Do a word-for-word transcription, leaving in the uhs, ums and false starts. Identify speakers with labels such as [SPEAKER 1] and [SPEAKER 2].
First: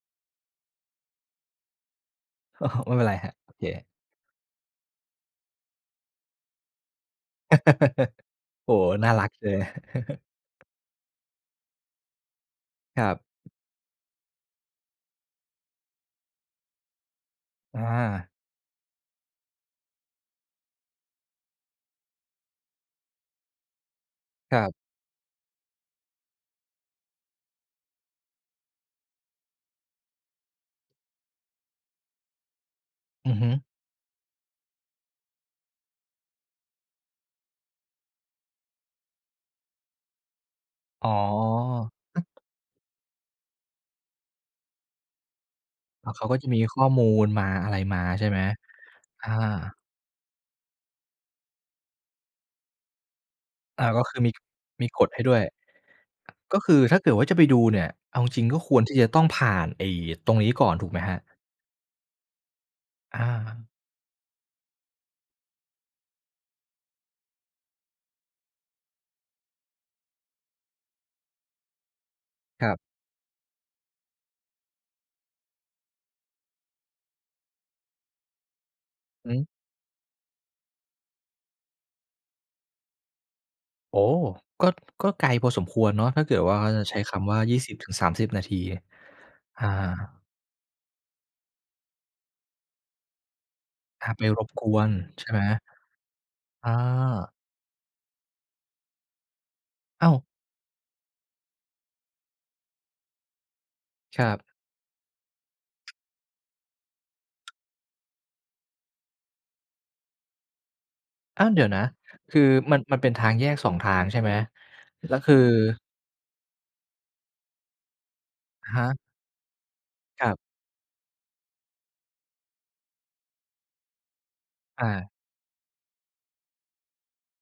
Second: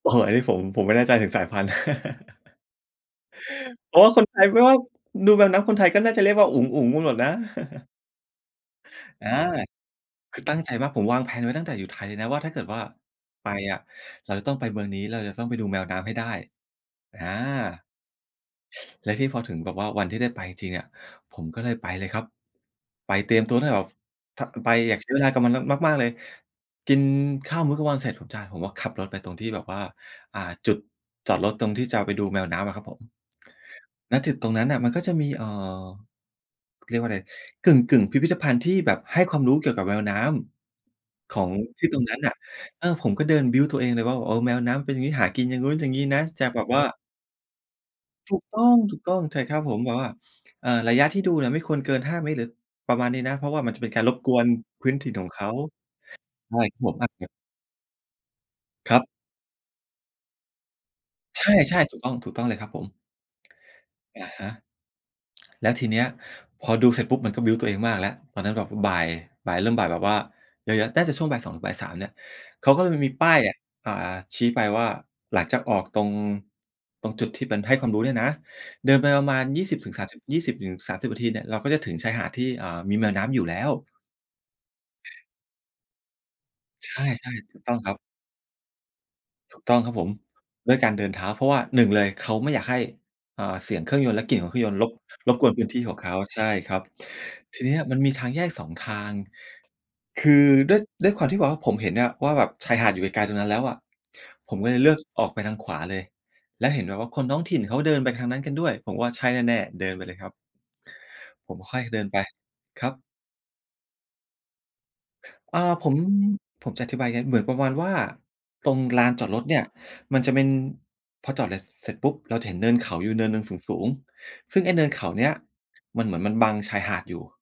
[SPEAKER 1] โอ้โฮ อันนี้ผม ผมไม่แน่ใจถึงสายพันธุ์
[SPEAKER 2] โอ้โฮ ไม่เป็นไรครับ โอเค
[SPEAKER 1] เพราะว่าคนไทยไม่ว่า ดูแมวน้ำ คนไทยก็น่าจะเรียกว่าอุ๋ง ๆ กันหมดนะ
[SPEAKER 2] โอ้โฮ น่าร
[SPEAKER 1] อ
[SPEAKER 2] ั
[SPEAKER 1] า
[SPEAKER 2] กเลย
[SPEAKER 1] คือตั้งใจมาก ผมวาง แพลน ไว้ตั้งแต่อยู่ไทยเลยนะว่า ถ้าเกิดว่า
[SPEAKER 2] ครั
[SPEAKER 1] ไป
[SPEAKER 2] บ
[SPEAKER 1] อะ เราจะต้องไปเมืองนี้ แล้วเราจะต้องไปดูแมวน้ำให้ได้ อา
[SPEAKER 2] อา
[SPEAKER 1] และที่พอถึงแบบว่าวันที่ได้ไปจริง ๆ อะ ผมก็เลยไปเลยครับ ไปเตรียมตัวตั้งแต่แบบ ถ้า
[SPEAKER 2] ครั
[SPEAKER 1] ไป
[SPEAKER 2] บ
[SPEAKER 1] อยากใช้เวลากับมัน ม มาก ๆ เลย กินข้าวมื้อกลางวันเสร็จ จ ผมก็ขับรถไปตรงที่แบบว่า อ่า จุดจอดรถตรงที่จะไปดูแมวน้ำอะครับผม
[SPEAKER 2] อือฮึ
[SPEAKER 1] ณ จุดตรงนั้นน่ะ มันก็จะมี เอ่อ เรียกว่าอะไร กึ่ง ๆ พิพิธภัณฑ์ที่แบบให้ความรู้เกี่ยวกับแมวน้
[SPEAKER 2] อ๋อ
[SPEAKER 1] ำของที่ตรงนั้นน่ะ เออ ผมก็เดินบิลต์ตัวเองเลยว่า โอ้ แมวน้ำมันเป็น อย่างงี้ หากินอย่างนู้น อย่างงี้
[SPEAKER 2] แล้ว
[SPEAKER 1] น
[SPEAKER 2] เข
[SPEAKER 1] ะ
[SPEAKER 2] าก็
[SPEAKER 1] จ
[SPEAKER 2] จ
[SPEAKER 1] ะ
[SPEAKER 2] ะม
[SPEAKER 1] แบ
[SPEAKER 2] ี
[SPEAKER 1] บ
[SPEAKER 2] ข
[SPEAKER 1] ว่
[SPEAKER 2] ้
[SPEAKER 1] า
[SPEAKER 2] อมูลมาอะไรมา ใช่
[SPEAKER 1] ถ
[SPEAKER 2] ไห
[SPEAKER 1] ู
[SPEAKER 2] ม
[SPEAKER 1] กต้อง
[SPEAKER 2] อ
[SPEAKER 1] ๆ ใช่ครับ
[SPEAKER 2] า
[SPEAKER 1] ผม แบบว่า เอ่อ ระยะที่ดูเนี่ยไม่ควรเกิน ห้า เมตร หรือประมาณนี้นะ เพราะว่ามันจะ
[SPEAKER 2] อ
[SPEAKER 1] เป
[SPEAKER 2] า
[SPEAKER 1] ็นก
[SPEAKER 2] ก
[SPEAKER 1] า
[SPEAKER 2] ็
[SPEAKER 1] รร
[SPEAKER 2] คื
[SPEAKER 1] บ
[SPEAKER 2] อม
[SPEAKER 1] ก
[SPEAKER 2] ี
[SPEAKER 1] วน
[SPEAKER 2] ม
[SPEAKER 1] พ
[SPEAKER 2] ี
[SPEAKER 1] ื้น
[SPEAKER 2] ก
[SPEAKER 1] ถ
[SPEAKER 2] ฎ
[SPEAKER 1] ิ่น
[SPEAKER 2] ให้
[SPEAKER 1] ของ
[SPEAKER 2] ด้ว
[SPEAKER 1] เ
[SPEAKER 2] ย
[SPEAKER 1] ขา ใช
[SPEAKER 2] ก
[SPEAKER 1] ่
[SPEAKER 2] ็ค
[SPEAKER 1] ค
[SPEAKER 2] ื
[SPEAKER 1] รั
[SPEAKER 2] อ
[SPEAKER 1] บผม
[SPEAKER 2] ถ้าเกิดว่าจะไปดูเนี่ย เอาจริง ๆ ก็ควรท
[SPEAKER 1] ค
[SPEAKER 2] ี
[SPEAKER 1] ร
[SPEAKER 2] ่
[SPEAKER 1] ับ
[SPEAKER 2] จะต้องผ่านไอ้ตรงนี้ก่อนถูกไหมครับ?
[SPEAKER 1] ใช่ ๆ ถูกต้อง ถูกต้องเลยครับผม
[SPEAKER 2] อา
[SPEAKER 1] อะฮะ แล้วทีเนี้ยพอดูเสร็จปุ๊บ มันก็บิลต์ตัวเองมากแล้ว ตอนนั้นแบบบ่าย บ่ายเริ่มบ่ายแบบว่าเยอะ ๆ น่าจะช่วง บ่ายสองบ่ายสาม เนี่ย
[SPEAKER 2] ค
[SPEAKER 1] เข
[SPEAKER 2] รั
[SPEAKER 1] า
[SPEAKER 2] บ
[SPEAKER 1] ก็เลยมันมีป้ายอะ อ่า ชี้ไปว่าหลังจากออกตรง ตรงจุดที่เป็นให้ความรู้เนี่ยนะ เดินไปปร
[SPEAKER 2] อ
[SPEAKER 1] ะ
[SPEAKER 2] ื
[SPEAKER 1] มา
[SPEAKER 2] อ
[SPEAKER 1] ณ ยี่สิบถึงสามสิบ ยี่สิบถึงสามสิบ นาทีเนี่ย เราก็จะถึงชายหาดที่ อ่า มีแมวน้ำอยู่แล้ว
[SPEAKER 2] โอ้! ก็ ก็ไกลพอสมควรเนาะ ถ้าเกิดว่า
[SPEAKER 1] ใช
[SPEAKER 2] ใช้
[SPEAKER 1] ่
[SPEAKER 2] คำว่า
[SPEAKER 1] ๆ
[SPEAKER 2] ย
[SPEAKER 1] ถ
[SPEAKER 2] ี
[SPEAKER 1] ู
[SPEAKER 2] ่
[SPEAKER 1] ก
[SPEAKER 2] ส
[SPEAKER 1] ต้
[SPEAKER 2] ิบ
[SPEAKER 1] อง
[SPEAKER 2] ถ
[SPEAKER 1] ค
[SPEAKER 2] ึ
[SPEAKER 1] รั
[SPEAKER 2] ง
[SPEAKER 1] บ
[SPEAKER 2] สามสิบ นาที
[SPEAKER 1] ถู
[SPEAKER 2] อ
[SPEAKER 1] ก
[SPEAKER 2] า
[SPEAKER 1] ต้องครับผม ด้วยการเดินเท้าเพราะว่า หนึ่ง เลย เขาไม่อยากให้ อ่า เสียงเครื่อง
[SPEAKER 2] อ
[SPEAKER 1] ย
[SPEAKER 2] า
[SPEAKER 1] นต์
[SPEAKER 2] ไ
[SPEAKER 1] แ
[SPEAKER 2] ป
[SPEAKER 1] ละกลิ่
[SPEAKER 2] ร
[SPEAKER 1] นขอ
[SPEAKER 2] บ
[SPEAKER 1] งเครื่อ
[SPEAKER 2] ก
[SPEAKER 1] งยน
[SPEAKER 2] ว
[SPEAKER 1] ต์ร
[SPEAKER 2] น
[SPEAKER 1] บ
[SPEAKER 2] ใช่
[SPEAKER 1] ร
[SPEAKER 2] ไ
[SPEAKER 1] บ
[SPEAKER 2] หม
[SPEAKER 1] กวนพื้นที่ของเขา ใช่
[SPEAKER 2] อ
[SPEAKER 1] ครับ
[SPEAKER 2] า
[SPEAKER 1] ทีเนี้ยมันมีทางแยก สอง ทาง
[SPEAKER 2] อ้าว
[SPEAKER 1] คือด้วย ด้วยความที่แบบว่า ผมเห็นเนี่ยว่าแบบชายหาดอยู่ไกล ๆ ตรงนั้นแล้วอะ
[SPEAKER 2] ครับ
[SPEAKER 1] ผมก็เลยเลือกออกไปทางขวาเลย แล้วเห็นแบบว่าคนท้องถิ่นเขาเดินไปทางนั้นกันด้วย ผมว่าใช่แน่ ๆ เดินไปเลยครับ
[SPEAKER 2] อ้าว
[SPEAKER 1] ผ
[SPEAKER 2] เ
[SPEAKER 1] ม
[SPEAKER 2] ดี๋ยว
[SPEAKER 1] ค่
[SPEAKER 2] น
[SPEAKER 1] อ
[SPEAKER 2] ะ
[SPEAKER 1] ยเดินไป
[SPEAKER 2] คือมัน
[SPEAKER 1] ครั
[SPEAKER 2] มัน
[SPEAKER 1] บ
[SPEAKER 2] เป็นทางแยก สอง ทาง ใช่ไหม แล้วคือ
[SPEAKER 1] อา ผม ผมจะอธิบายยังไง เหมือนประมาณว่าต
[SPEAKER 2] ค
[SPEAKER 1] รง
[SPEAKER 2] รับ
[SPEAKER 1] ลานจอดรถเนี่ย มั
[SPEAKER 2] ค
[SPEAKER 1] น
[SPEAKER 2] ร
[SPEAKER 1] จ
[SPEAKER 2] ั
[SPEAKER 1] ะ
[SPEAKER 2] บ
[SPEAKER 1] เป็น พอจอด ล เสร็จปุ๊บ เราจะเห็นเนินเขาอยู่เนินหนึ่งสูง ๆ ซึ่งไอ้เน
[SPEAKER 2] อ
[SPEAKER 1] ินเข
[SPEAKER 2] า
[SPEAKER 1] าเนี้ย มันเหมือนมันบังชายหาดอยู่